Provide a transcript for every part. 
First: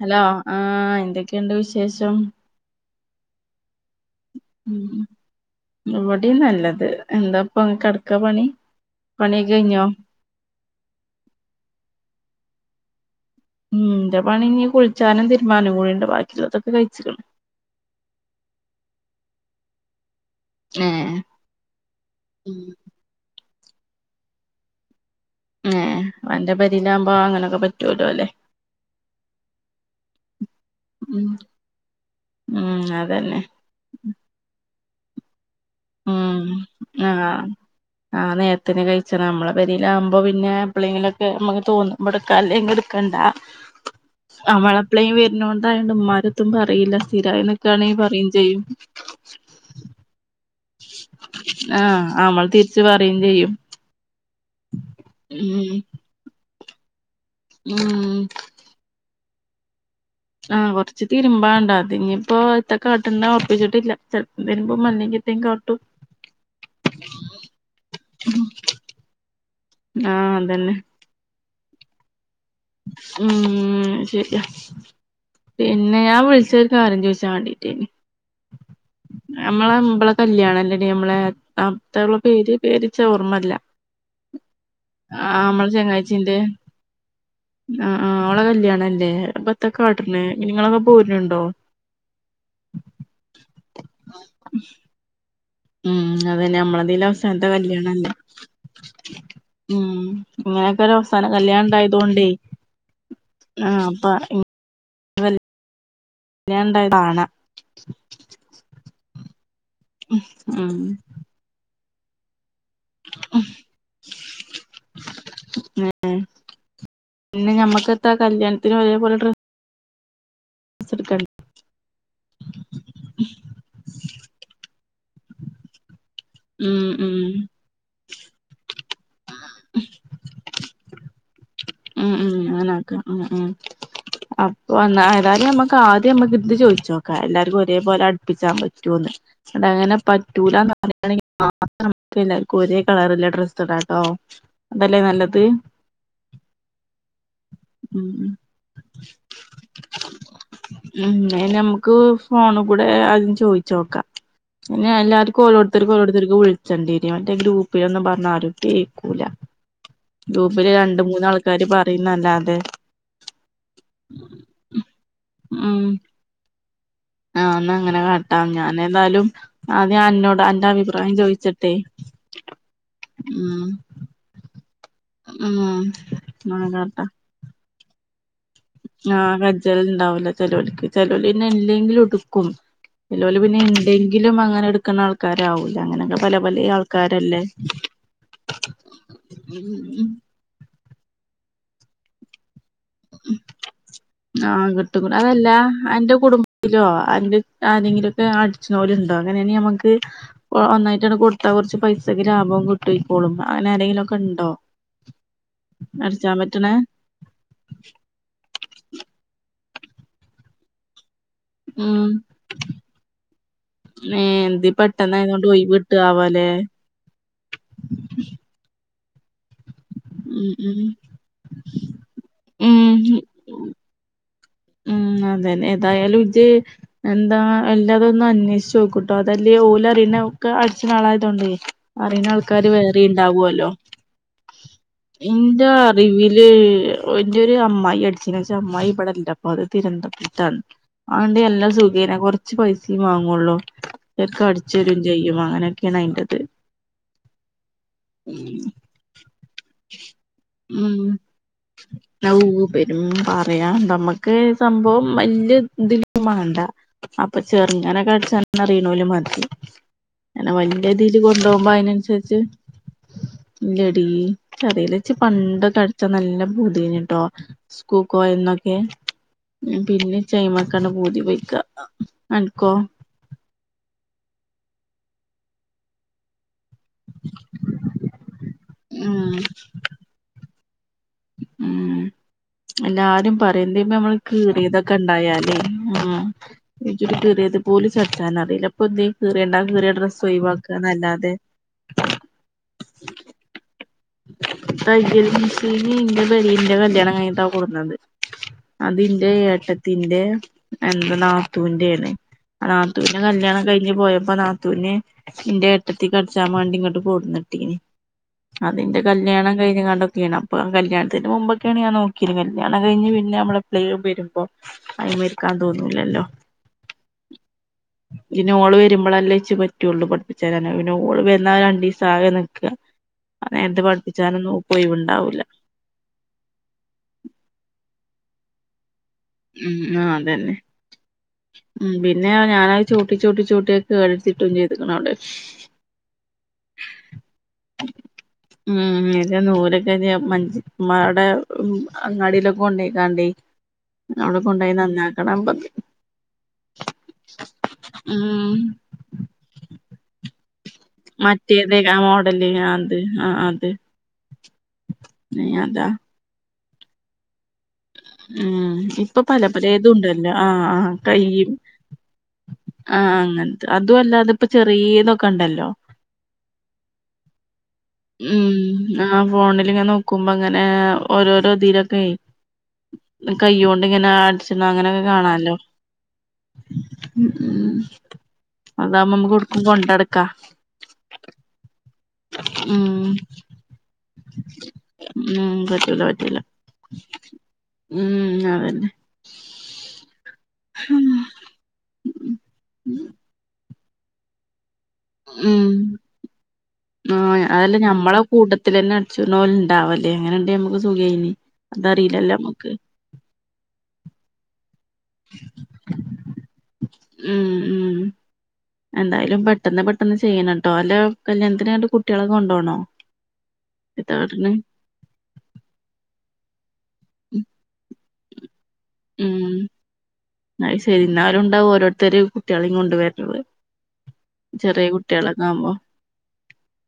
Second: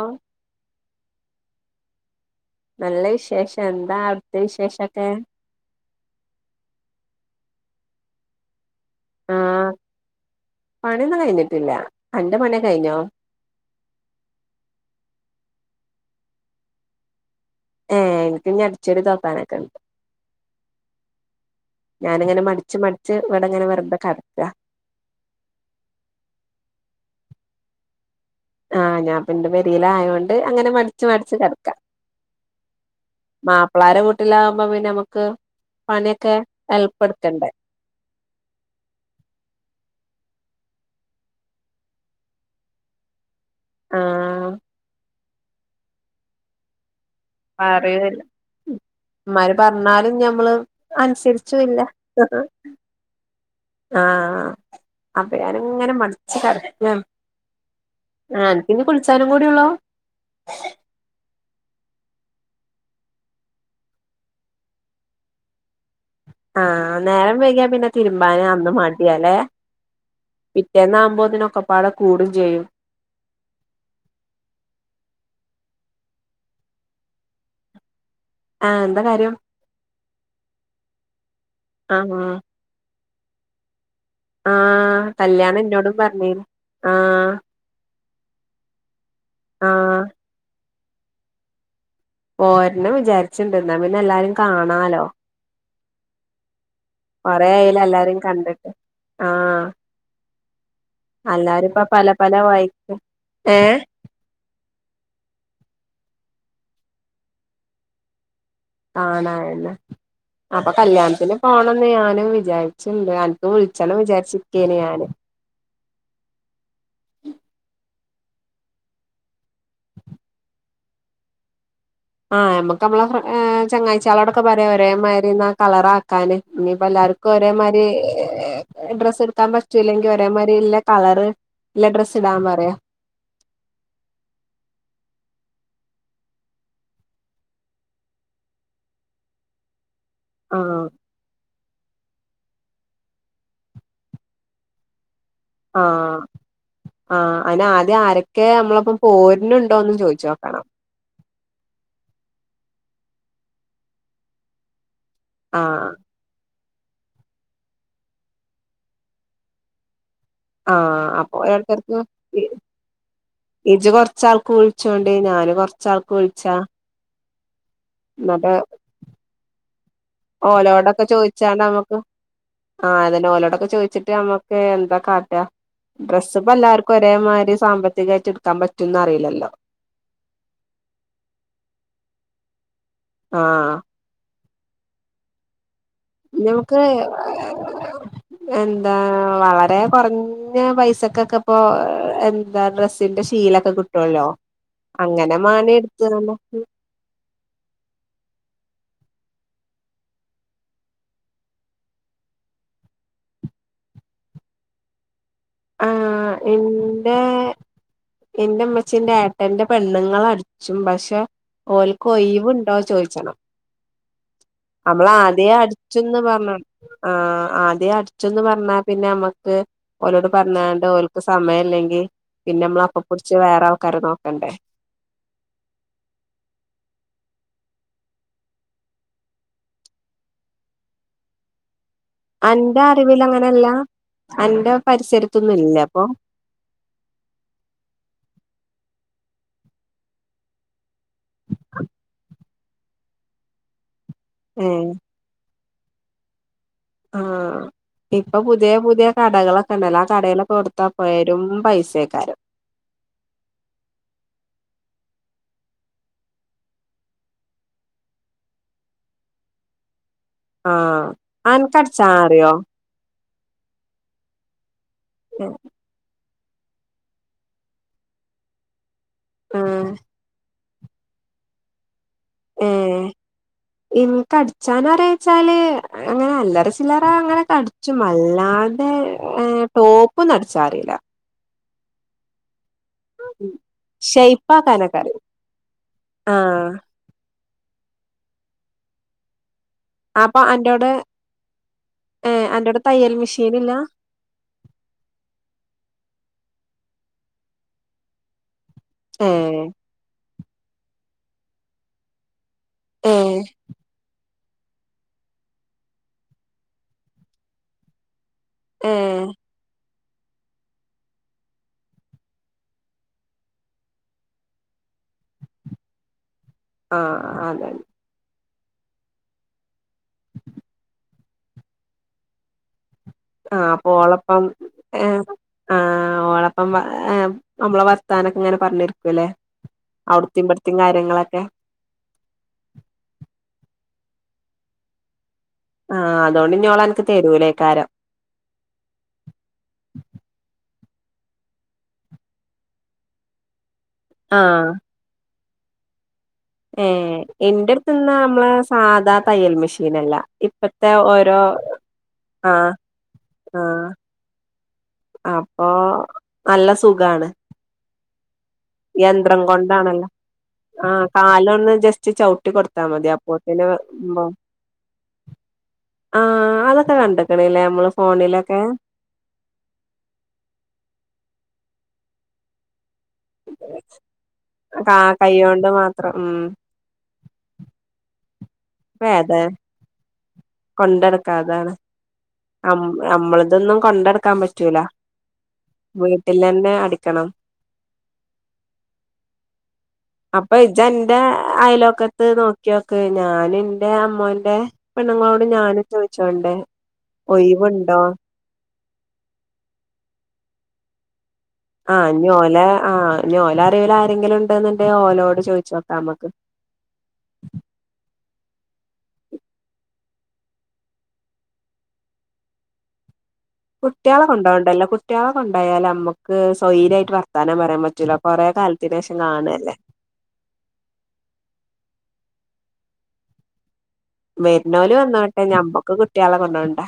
Hello ആഹ് എന്തൊക്കെയുണ്ട് വിശേഷം നല്ല വിശേഷം എന്താ അവി ഉം ഇവിടെം നല്ലത് എന്താ ഇപ്പൊ കിടക്കാ പണി പണിയൊക്കെ ആഹ് കഴിഞ്ഞോ പണിയൊന്നും കഴിഞ്ഞിട്ടില്ല അന്റെ പണി കഴിഞ്ഞോ? ഉം ന്റെ പണി ഇഞ്ഞി കുളിച്ചാനും തീരുമ്പാനും കൂടിണ്ട് ബാക്കിയുള്ളതൊക്കെ കഴിച്ചണ് ഏഹ് എനിക്ക് ഇനി അടിച്ച്വാരി തൊടക്കാനൊക്കെണ്ട് ഏഹ് ഞാനങ്ങനെ മടിച്ച് മടിച്ച് വ അങ്ങനെ വരമ്പ കററ്റാ ഏഹ് അവന്റെ പെരേയിലാകുമ്പോ അങ്ങനൊക്കെ പറ്റൂലോ അല്ലേ. ആഹ് ഞാൻ പെന്റെ പെരേലായൊണ്ട് അങ്ങനെ മടിച്ച് ഉം മടിച്ച് കിടക്കാം. ഉം അതന്നെ മാപ്പിളാര വീട്ടിലാകുമ്പോ പിന്നമ്മുക്ക് ഉം ആഹ് ആഹ് നേത്തിന് കഴിച്ചണം നമ്മളെ പെരിലാകുമ്പ അപ്പോൾ പിന്നെ എപിളെങ്കിലൊക്കെ നമുക്ക് തോന്നുമ്പ എടുക്കാല്ലേ അല്ലെങ്കി എടുക്കണ്ട. ആഹ് അവളെപ്പളെയും വരുണോണ്ടായോണ്ട് ഉമ്മാട്ത്തും പറയില്ല. സ്ഥിരായി നിക്കാണെങ്കി പറയൂല്ല പറയും ചെയ്യും. ഇമ്മാര് പറഞ്ഞാലും ഞമ്മള് അനുസരിച്ചുല്ല ആഹ് അമ്മ തിരിച്ച് പറയും ചെയ്യും. അപ്പ ഞാന് ഉം ഇങ്ങനെ മടിച്ച് കെടക്കാണ് ഉം ആഹ് ഇനി കുളിച്ചാലോ. കൂടിയുള്ളോ ആഹ് കൊറച്ച് തിരുമ്പാണ്ട് അതിഞ്ഞിപ്പോ എത്ത കാട്ടണ്ട ഉറപ്പിച്ചിട്ടില്ല ചെലപ്പ വരുമ്പോ മന്നിക്കി ന്തേ ങ്കാട്ടും ആഹ് നേരം വൈകിയാ പിന്നെ തിരുമ്പാനെ അന്ന് മടിയാല്ലെ ആഹ് അതന്നെ പിറ്റേന്നാവുമ്പോ അതിനൊക്കെ പാടെ കൂടും. ചെയ്യും ഉം ശരിയാ പിന്നെ ഞാൻ വിളിച്ചഹ് കാര്യം ചോദിച്ചാ വേണ്ടിട്ടേന് ആഹ് എന്താ കാര്യം അമ്മളെ അമ്പ്ളെ കല്യാണം ഇല്ലടി നമ്മളെ അപ്ത്ത ഉള്ള ആഹ് ആഹ് പേര് പേര് ച്ച് ഓർമ്മല്ല ആഹ് ആഹ് കല്യാണം നമ്മളെ എന്നോടും ചങ്ങാഴ്ച്ചീന്റെ പറഞ്ഞെനു ആഹ് ആഹ് ആഹ് ഓളെ കല്യാണല്ലേ ആഹ് അപ്പെത്തക്കാട്ടണെ നിങ്ങളൊക്കെ പൂരിനുണ്ടോ പോര്നോ വിചാരിച്ചിണ്ട് ന്നാ പിന്നെ എല്ലാരും കാണാലോ ഉം അത തന്നെ നമ്മളതിൽ അവസാനത്തെ കൊറേ ആയിലെ കല്യാണംല്ലേ എല്ലാരിം കണ്ടിട്ട് ആഹ് ഉം ഇങ്ങനെയൊക്കെ ഒര് അവസാന കല്യാണം എല്ലാരും ഇപ്പ പല ണ്ടായതോണ്ടേ പല വഴിക്ക് ഏഹ് ആഹ് അപ്പ ങ് [unintelligible] ല്ല്യാൺണ്ടായകാണ കാണാ അഎന്നെ അപ്പൊ ഉം കല്യാണത്തിന് പോണംന്ന് ഞാനും വിചാരി ച്ണ്ട് അൻക്ക് വിളിച്ചണം വിചാരിച്ചിക്കേന് ഞാന് ഏഹ് പിന്നെ ഞമ്മക്കത്ത കല്യാണത്തിന് ഒരേപോലെ ഡ്ര സടുക്ക ആഹ് നമ്മുക്ക് അമ്മള ഫ്രഏഹ് ചങ്ങാഴ്ചളോടൊക്കെ പറയാ ഒരേമാതിരിന്നാ കളറ കാന് ഉം ഇനിയിപ്പോ ഉം എല്ലാർക്കും ഒരേമാതിരി എഹ് ഡ്രസ്സ് എടുക്കാൻ പറ്റൂല്ലെങ്കിൽ ഒരേമാതിരി ഇല്ല കളറ് ഇല്ല ഉം ഡ്രസ്സ് ഉം ഇടാൻ പറയാ അങ്ങനാക്ക ഉം ഉം അപ്പൊന്ന ഏതായാലും നമ്മക്ക് ആ ദ്യം നമക്ക് ഇത് ചോയ്ച്ചോക്കാ എല്ലർക്കും ഒരേപോലെ അടുപ്പിച്ചാൻ പറ്റോന്ന് അങ്ങനെ പറ്റൂലന്ന് ആഹ് പറയയാണെങ്കിൽ മാത്രം നമ്മക് ഒരേ കളറില ഡ്രസ്സ്ടാൻ ഓ അതല്ലേ നല്ലത് ആഹ ആഹ അനെ ആദ്യം ഉം ആരൊക്കെ നമ്മളൊപ്പം പോരനുണ്ടോന്ന് ചോയിച്ചു നോക്കണം ഉ അെ നമുക്ക് ഫോണ കൂടെ അതും ചോദിച്ച നോക്കാം പിന്നെ എല്ലാവർക്കും ആഹ് ഓരോരുത്തർക്ക് ഓരോരുത്തർക്ക് വിളിച്ച ചണ്ടീരിവന്റെ ഗ്രൂപ്പിലൊന്നന്ന് പറഞ്ഞാൽ ആരും കേക്കൂല ഗ്രൂപ്പില് രണ്ട് ആഹ അപ്പൊ മൂന്നാൾക്കാര് അയാൾക്കാർക്ക് പറയുന്നല്ലാതെ ഇജ്ജ് കൊറച്ചാൾക്ക് വിളിച്ചോണ്ട് ഞാൻ കൊറച്ചാൾക്ക് വിളിച്ചാ ആഹ എന്നാ അങ്ങനെ കാട്ടാം എന്നിട്ട് ഞാൻ ഏതായാലും ആദ്യം എന്നോട് അന്റെ ഓലോടൊക്കെ അഭിപ്രായം ചോദിച്ചാണ്ട് ചോയിച്ചിട്ടെ നമ്മുക്ക് ആഹ് അതെ ഓലോടൊക്കെ ചോദിച്ചിട്ട്മ്മക്ക് എന്താ കാട്ട ഉം ഡ്രസ്സ് ഇപ്പ എല്ലാവർക്കും ഒരേമാതിരി സാമ്പത്തികമായിട്ട ആഹ കജെജലുണ്ടാവൂല ചെലോലിക്ക് ചെലോലിന്നെ ഇല്ലെങ്കിലും എടുക്കും ഇല്ലപലെ പിന്നെ ആഹ് എന്തെങ്കിലും അങ്ങനെ എടുക്കുന്ന ആൾക്കാരാവില്ല അങ്ങനൊക്കെ പല പല നമുക്ക് ആൾക്കാരല്ലേ എന്താ വളരെ ഉം കുറഞ്ഞ പൈസക്കൊക്കെ ഇപ്പൊ എ എന്താ ഡ്രെസ്സിന്റെ ശീലൊക്കെ കിട്ടുവല്ലോ ആഹ് കിട്ടും കിട്ടും അങ്ങനെ അതല്ല മാണെങ്കി എടുത്ത ആരെെങ്കിലുമൊക്കെ അടിച്ചുന്നോലുണ്ടോ അങ്ങന ആണെങ്കിൽ നമുക്ക് ഒന്നായിട്ടാണ് കൊടുത്ത കുറച്ച് പൈസക്ക് ലാഭം കിട്ടും ഇപ്പോോളും അങ്ങനെ ആരെങ്കിലും ഒക്കെ ഉണ്ടോ കണ്ടോ ആഹ എന്റെ എന്റെ അമ്മച്ചന്റെ ഏട്ടന്റെ പെണ്ണുങ്ങൾ അടിച്ചും പക്ഷെ ഉം ഓല്ക്കോയവുണ്ടോ ചോദിച്ചണം ഏഹ് എന്തേ നമ്മൾ പെട്ടെന്നായതോണ്ട് ആദ്യേ ഒഴിവ് അടിച്ചന്ന് കിട്ടാവോലേ പറഞ്ഞ ആ ആദ്യേ അടിച്ചന്ന് പറഞ്ഞാ പിന്നെ നമ്മക്ക് ഓരോട് ഉം പറഞ്ഞണ്ട് ഓലക്ക് സമയം ഇല്ലെങ്കിൽ പിന്നെ നമ്മൾ ഉം അപ്പ പിടിച്ച് ഉം വേറെ കറി നോക്കണ്ടേ ഉം അതെതെ ഏതായാലും ഇത് എന്താ എല്ലാതൊന്നും അന്വേഷിച്ചച്ച് നോക്കട്ടോ അതല്ലേ ഓൽ അറിയുന്ന ഒക്കെ അടിച്ച നാളായതോണ്ടേ അറിയുന്ന ആൾക്കാര് അന്റെ വേറെ അറിവിൽ അങ്ങനെയല്ല ഇണ്ടാവുവല്ലോ അന്റെ പരിസരത്തൊന്നും എന്റെ ഇല്ല അപ്പൊ അറിവില് എന്റെ ഒരു അമ്മായി അടിച്ച വെച്ച അമ്മായി ഇവിടെല്ല അ അത് തിരന്തപുരത്തു ആണ് ആണ്ട് എല്ലാം സുഖേന കൊറച്ച് പൈസയും വാങ്ങുള്ളൂ ശരിക്ക അടിച്ചു ഏഹ് തരയും ചെയ്യും അങ്ങനെയൊക്കെയാണ് അതിന്റെ ത് ആഹ ഇപ്പൊ പുതിയ പുതിയ കടകളൊക്കെ ഉണ്ടല്ല ആ കടകളൊക്കെ കൊടുത്താ പോരും പൈസക്കാരും പരും പറയാൻ നമുക്ക് സംഭവം വലിയ ഇതില വേണ്ട അപ്പൊ ചെറുങ്ങാനൊക്കെ അടിച്ച തെറീണല മതി അനെ വലിയ ആഹ് രീതിൽ കൊണ്ടുപോകുമ്പോ അനക്ക് അടിച്ചാൻ അതിനനുസരിച്ച് അറിയോ ഇല്ലടി നിക്കാറില്ല ഇച്ചി പണ്ട തടിച്ചാ നല്ല പതിഞ്ഞിട്ടോ സ്കൂക്കോ എന്നൊക്കെ ഏഹ് പിന്നെ ചൈമ കനഭൂതി പോയിക്ക ഏ അൻക്കോ ഇൻക്ക് അ ടിച്ചൻ അറീയോച്ചാല് അങ്ങനെ അല്ലറ ചിലറ അങ്ങനെക്കെ അടിച്ചും അല്ലാതെ ഉം ടോപ്പും അടിച്ചാ അറിയില്ല ഉം എല്ലാരും പറയുന്ന് പ്പമ്മള് ഷെയ്പ്പാക്കാനൊക്കെ അറിയും കീറിതൊക്കെണ്ടായാലേ ഉം ആഹ് കീറിത് പോലും അടിച്ചാൻ അറീല്ല അപ്പോതീ കീറണ്ട പ്പൊ അൻ്റോടെ ഏ അൻ്റോടെ തയ്യൽ മെഷീൻഇല്ല തയ്യൽ മിഷിന് ഇന്റെ കല്യാണം കയ്ഞ്ഞ്ട്ടാ കൊട്ന്നത് അതിൻ്റെ ഏഹ് ഏട്ടത്തിന്റെ എന്ത നാത്തൂന്റെണ് ആ നാത്തൂൻ്റെ ഏഹ് കല്യാണം കഴിഞ്ഞ് പോയപ്പോ നാത്തുന് ഇന്റെ ഏട്ടത്തിക്കട്ച്ചാൻ മാണ്ടി ഇങ്ങോട്ട് കൊടുന്നിട്ടീന് അതിന്റെ ഏഹ് കല്യാണം കഴിഞ്ഞ് കാണ്ട ക്കെണ് പ്പോ കല്യാണത്തിന്റെ മുമ്പൊക്കേണേ ഞാൻ നോക്കി കല്യാണം കഴിഞ് പിന്നെ നമ്മള് പ്ലേലും വരുമ്പോ അമയ്രിക്കാൻ തോന്നൂലല്ലോ ആഹ് അതെതെ പിന്നെ ഓള് വരുമ്പോൾ അല്ലേച്ച് പറ്റുള്ളൂ പഠിപ്പിച്ചേരാന് പിന്നെ ഓള് വന്നാ രണ്ടീസം ആകെ നിക്കാ ആ നേരത്ത് അപ്പൊ ഓളപ്പം പഠിപ്പിച്ചാനൊന്നും ഓക്ക് ഒഴിവുണ്ടാവൂല ആ ഓളപ്പം നമ്മള് ർത്താനൊക്കിങ്ങെനെ പറഞ്ഞി ഉം ആ അതന്നെ കാര്യങ്ങളൊക്കെ ഉ പിന്നെ ഞാനത് ചൂട്ടി ചൂട്ടി ചൂട്ടി കേടെട്സിട്ടും ഇനിഎടുക്കണൗടെ ആഹ് അതോണ്ട് ഇഞ്ഞോളനക്ക് തരൂലേക്കാരം ഉം എ നൂലൊക്കെ മഞ് മ്മാടെ ഉം അങ്ങാടിയിലൊക്കെ കൊണ്ടോയ്ക്കാണ്ടേ അവിടെ ആഹ് കൊണ്ടോയി നന്നാക്കണം ഏ എൻ്റെട്ത്ത്ന്ന നമ്മള് ഉം സാധാ തയ്യൽ മെഷീനല്ല ഇപ്പത്തെ ഓരോ മറ്റേത മോഡല് ആ അത് ആഹ് ആ അത് ഏ അപ്പൊ അതാ നല്ല സുഖാണ് ഉം ഇപ്പൊ യന്ത്രം പല പലേതും കൊണ്ടാണല്ലോ ണ്ടല്ലോ ആഹ് ആ കൈയും കാലൊന്ന് ജസ്റ്റ് ചവിട്ടി കൊടുത്താ മതി ആഹ് അപ്പോത്തിന് അങ്ങൻത്തെ അ ഇതുവല്ലാതെ ഇപ്പ ചെറീതൊക്കണ്ടല്ലോ ആ അതൊക്കെ കണ്ട് ഉം ആ ഫോണിൽങ്ങെ നോക്കുമ്പോ അങ്ങനെ ഓരോരോ ഇതിലൊക്കെ ആ കൈയോണ്ട്ങ്ങനെ അടിച്ചിണ ആ അങ്ങനെയൊക്കെ കാണാല്ലോ കൈയ്യോണ്ട് മാത്രം ഉം ഉം അതാമ്മം മ്മക്കൊടുക്കും കൊണ്ടടക്ക കൊണ്ടടക്കാതാണ് ഉം നമ്മളതൊന്നും കൊണ്ടടക്കാൻ പറ്റൂല ഉം പറ്റൂല പറ്റൂല വീട്ടിൽന്നെ അടിക്കണം ഉം അതന്നെ അപ്പൊ ഇജന്റെ അയലോക്കത്ത് നോക്കിയോക്ക് ഞാനും ന്റെ അമ്മോൻ്റെ പെണ്ണുങ്ങളോട് ഉം ഞാനും ചോയ്ച്ചോണ്ട് ആഹ് അതല്ല ഞമ്മളെന്നെ കൂട്ടത്തിലെന്ന അടിച്ച്ണോല്ണ്ടാവലേ അങ്ങനെണ്ടെങ്കി നമ്മക്ക് സുഖേനി. ആഹ് അതറിയില്ലല്ലോ ഇഞ്ഞോല നമ്മക്ക് ആഹ് ഇഞ്ഞോലറിവില് ആരെങ്കിലും ഉണ്ട് ന്ന് ണ്ടെ ഓലോട് ചോയിച്ചോക്കാ നമക്ക് ഉം ഉം എന്തായാലും പെട്ടെന്ന് പെട്ടെന്ന് ചെയ്യണട്ടോ. അല്ല കല്യാണത്തിന് ഇങ്ങട്ട് കുട്ട്യോളൊക്കെ കൊണ്ടോവണോ? കുട്ട്യാളെ കൊണ്ടോവണ്ടല്ലോ കുട്ട്യാളെ കൊണ്ടായാൽ നമ്മക്ക് സ്വൈരായിട്ട് വർത്താനം പറയാൻ പ റ്റൂല. കൊറെ കാലത്തിനേഷം കാണല്ലേ അഹ് ശരി. ഇന്നാലും ണ്ടാവും ഓരോരുത്തർ കുട്ട്യാളിം കൊണ്ട് വര്‌വ് വെര്‌നോല് വന്നോട്ടെ ഞമ്മക്ക് കുട്ട്യാളെ കൊണ്ടോവണ്ടാ.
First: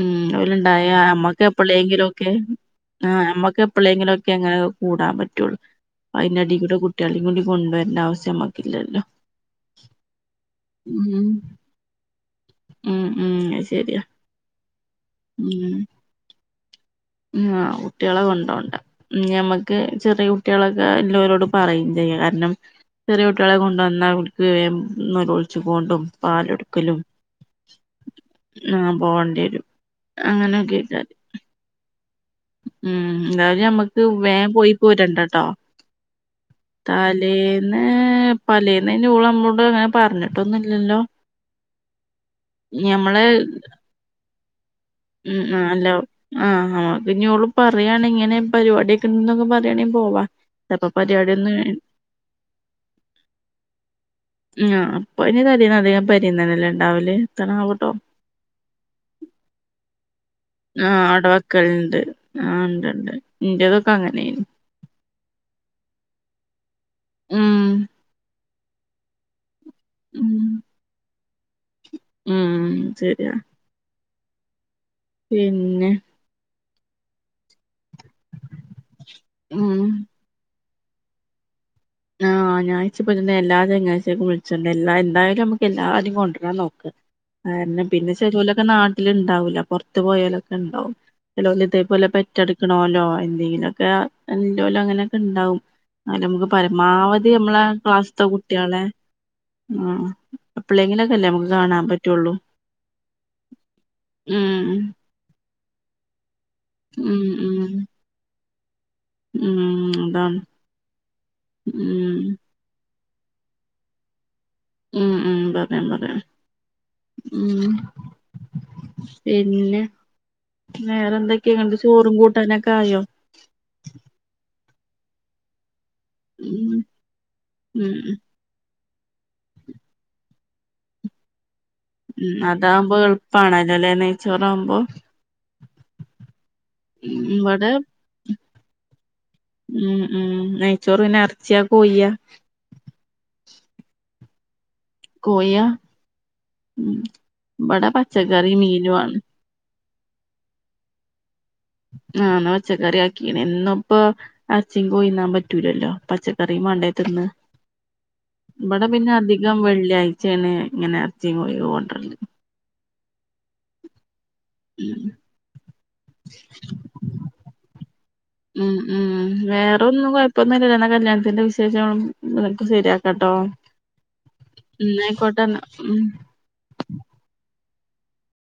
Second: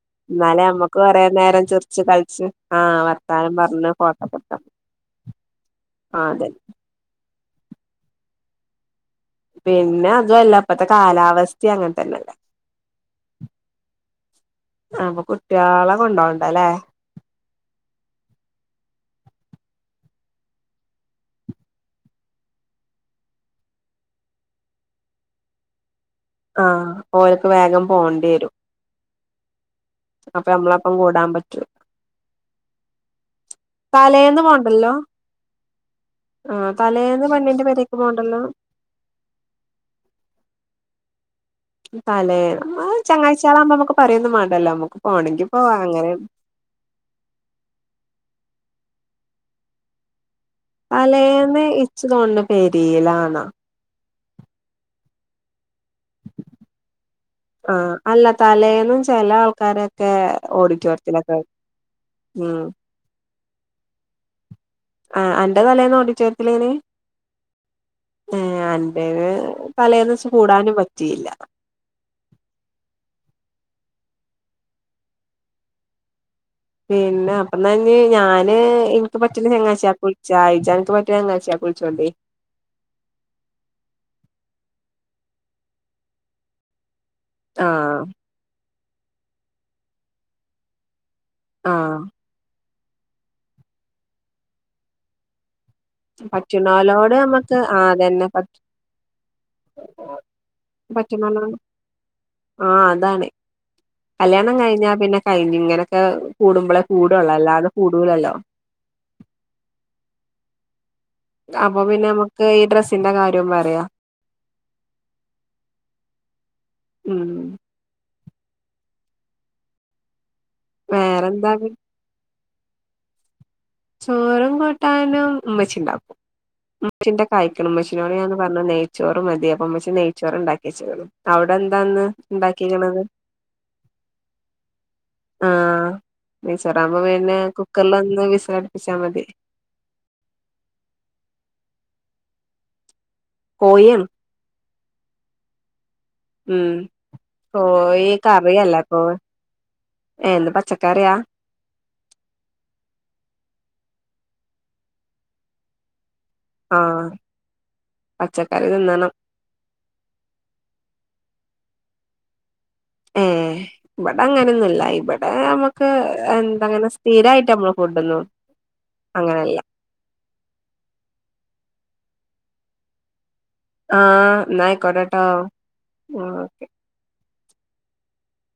ഉം ഇന്നാലേ ഓല്ണ്ടായാ നമ്മക്ക് കുറെ നേരം ചിർച്ച് എപ്പളേങ്കിലൊക്കെ കൾച്ച് ആഹ് വർത്താനം പറഞ്ഞ് ഫോട്ടൊക്കെ ഇങ്ങ കൂടാൻ പറ്റാള്ളൂ. അയ്ൻ്റെടീ അതന്നെ കൂടെ കുട്ട്യാളിം കൂടി കൊണ്ടുവരണ്ട ആവശ്യം നമ്മക്കില്ലല്ലോ. പിന്നെ അതു അല്ല ഇപ്പത്തെ ഉം കാലാവസ്ഥിം അങ്ങൻത്തന്നെല്ലേ ഉം ഉം അത് ശരിയാ അപ്പം കുട്ട്യാളെ കൊണ്ടോവണ്ടല്ലേ ആഹ് കുട്ട്യാളെ കൊണ്ടോ ണ്ട. ഇഞ്ഞമ്മക്ക് ചെറിയ കുട്ടിയേളൊക്കെ ഇല്ലോരോട് പറയും ചെ യ്യ. കാരണം ചെറിയ കുട്ടിയേളെ കൊണ്ട് വന്നാൽ ഓൽക്ക് വേം നൊലോൾച്ച്കോണ്ടും ആഹ് പാലൊടുക്കലും ഓല്ക്ക് വേഗം ആഹ് പോ അപ്പം യമ്മളപ്പം കൂടാൻ പറ്റൊ ഉം ന്തായാലും ഞമ്മക്ക് തലേന്ന് വേം പോയി പോണ്ടല്ലോ പോരണ്ടട്ടാ. ആഹ് പെണ്ണിന്റെ തലേന്ന് പെരേക്ക് പോണ്ടല്ലോ പലേന്നയ്ന് ഓള് മ്മളോട അങ്ങനെ പറഞ്ഞിട്ടൊന്നും ല്ലല്ലോ? തലേ അഹ് ചെങ്ങായ്ച്യാളാവുമ്പമ്മക്ക് പറയോന്നു വാണ്ടല്ലോ മ്മ ഉം ആഹ് അല്ല ആഹ് അമ്മക്ക്ഞ് ഓള് പറയാണെ ഇങ്ങനെ പരിവാടിയൊക്കെണ്ട് ന്നൊക്കെ പറയാണെ പോവാ. ചെലപ്പോ തലേന്ന് പരിപാടിയൊന്നും ഇച്ച് തോന്ന്ണ പെരീലാന്നാ. മ് ആഹ് ഇപ്പയ്ന് തലേന്ന വെ പെരിനല്ലെലെ ണ്ടാവല് ആഹ് അല്ല തലേന്നും [unintelligible] ചെല ആൾക്കാരൊക്കെ ആ ഇല്ല ഓഡിറ്റോറിയത്തിലൊക്കെ അടവക്കൽണ്ട് ഉം ആഹ് ണ്ട്ണ്ട് ഇന്റതൊക്കെ അങ്ങനെനി ആഈ അന്റെ തലയന്നോടിട്ടോര്ത്തിലെനി മ് ഏഹ് അന്റെത് തലേന്ന്ച്ച് കൂടാനും പറ്റിയില്ല ഉം ശരിയാ പിന്നെ പിന്നെ അപ്പന്നഞ് ഞാന് എൻക്ക് പറ്റ്ന്ന ഉം ചെങ്ങായ്ച്യാക്ക് വിൾച്ചാ [unintelligible] ആഹ് ഞാഴ്ച്ച പ് എല്ലാ ചെങ്ങാഴ്ച്ചക്കു വിളിച്ചർ എല്ലാ എന്തായാലും അമ്മക്ക് എല്ലാരി കൊണ്ടെരാൻ നോക്ക കാര്ണ ആഹ് പിന്നെ ചെലോലൊക്കെ നാട്ട് ല് ണ്ടാവൂല പൊർത്ത് പോയാലൊക്കെ ണ്ടാവും ചെലോല് ആഹ് ഇതേപോലെ പെറ്റട് ക്ക്ണോല്ലോ എന്തെങ്കിലൊക്കെ ഇല്ലോല് അങ്ങനെക്കെ ണ്ടാവും നമുഴ് പറ്റ്ണോലോട് പരമാവധി നമ്മക്ക് മ്മളെ ആഹ് ക്ലാസ്ത്തെ അതന്നെ പറ്റ് കുട്ട്യേളെ ആഹ് എപ്പള്ളേങ്കിലക്കല്ലെ അമ്മക്ക് പറ്റ്ണോലോട് കാണാൻ പറ്റുള്ളൂ. ആഹ് അതാണ് കല്യാണം ഉം കയിഞ്ഞാ പിന്നെ കഴിഞ് ഇങ്ങനോക്കെ കൂടുമ്പളെ കൂടള്ളൂ അല്ലാതെ കൂടൂലല്ലോ മ് അതാണ് അപ്പൊ പിന്നെ ഉം മക്ക് ഈ ഡ്രസ്സിന്റെ കാര്യോം പറയാ ഉം ഉം പറയാ പറയാ ഉം മ് പിന്നെ വേറെ എന്തൊക്കെ വേറെന്താ പി ങട്ട് ചോറും കൂട്ടാനൊക്കെ ആയോ ട്ടാനും ഇമ്മച്ചിണ്ടക്കും ഉം [unintelligible] കായ്ക്കണ് ഉം ഇമ്മചിനോട് ഞാ പർ ചോറ് മതി അപ്പം നെയ്ച്ചോറ് ണ്ടാക്കിച്ച്ക്ണ് അവ് അവിടെ എന്താന്ന് ഉം അതാവുമ്പോ ണ്ടാക്കിക്ണത് എളുപ്പാണല്ലോ അല്ലെ നെയ്ച്ചോറാവുമ്പോ ആഹ് നെയ്‌ച്ചോറാമ്പോ ഉം പിന്നെ ഇവിടെ കുക്കർ ള്ള് ഒന്ന് വിസിലട്പ്പിച്ച ഉം ഉം നയച്ചോറ് പിന്നെ എറച്ചിയ കൊയ്യ്യാ കോയം കൊയ്യാ ഉം ഓ കോയി പച്ചക്കറി കറിയല്ലെ മീനു പ്പൊ ആണ് ഏഹ് ന്ന് പച്ചക്കറിയാ ആഹ് ന്ന് പച്ചക്കറി ആക്കിണ് എന്നുപ്പൊ എർച്ചി കോയിന്നാ പറ്റൂലല്ലോ പച്ച കറി മണ്ടേ ആഹ് തിന്നാ പച്ചക്കറി ഇവടെ പിന്നെ തിന്നണം അധികം വെള്ളിയാഴ്ച്ചേണ് ഇങ്ങനെ എർച്ചി കോയി ഉം കൊണ്ടെര്ല് ഏഹ് വ ഇവിടെ അങ്ങനൊന്നുംല്ല ഇവടെ മ്മക്ക് എന്തങ്ങനെ സ്ഥിരായിട്ട് അമ്മള് [unintelligible] ഉം ഉം വേറെ ന്നും കൊയപ്പമൊന്നും ഇല്ലല്ലോ എന്ന കല്യാൺത്തിന്റെ വിശേഷങ്ങളും നിക് ശരിയാക്കട്ടോ ആഹ് ന്നായ്കൊട്ടെട്ടോ ഉം ഓ ഒക്കെ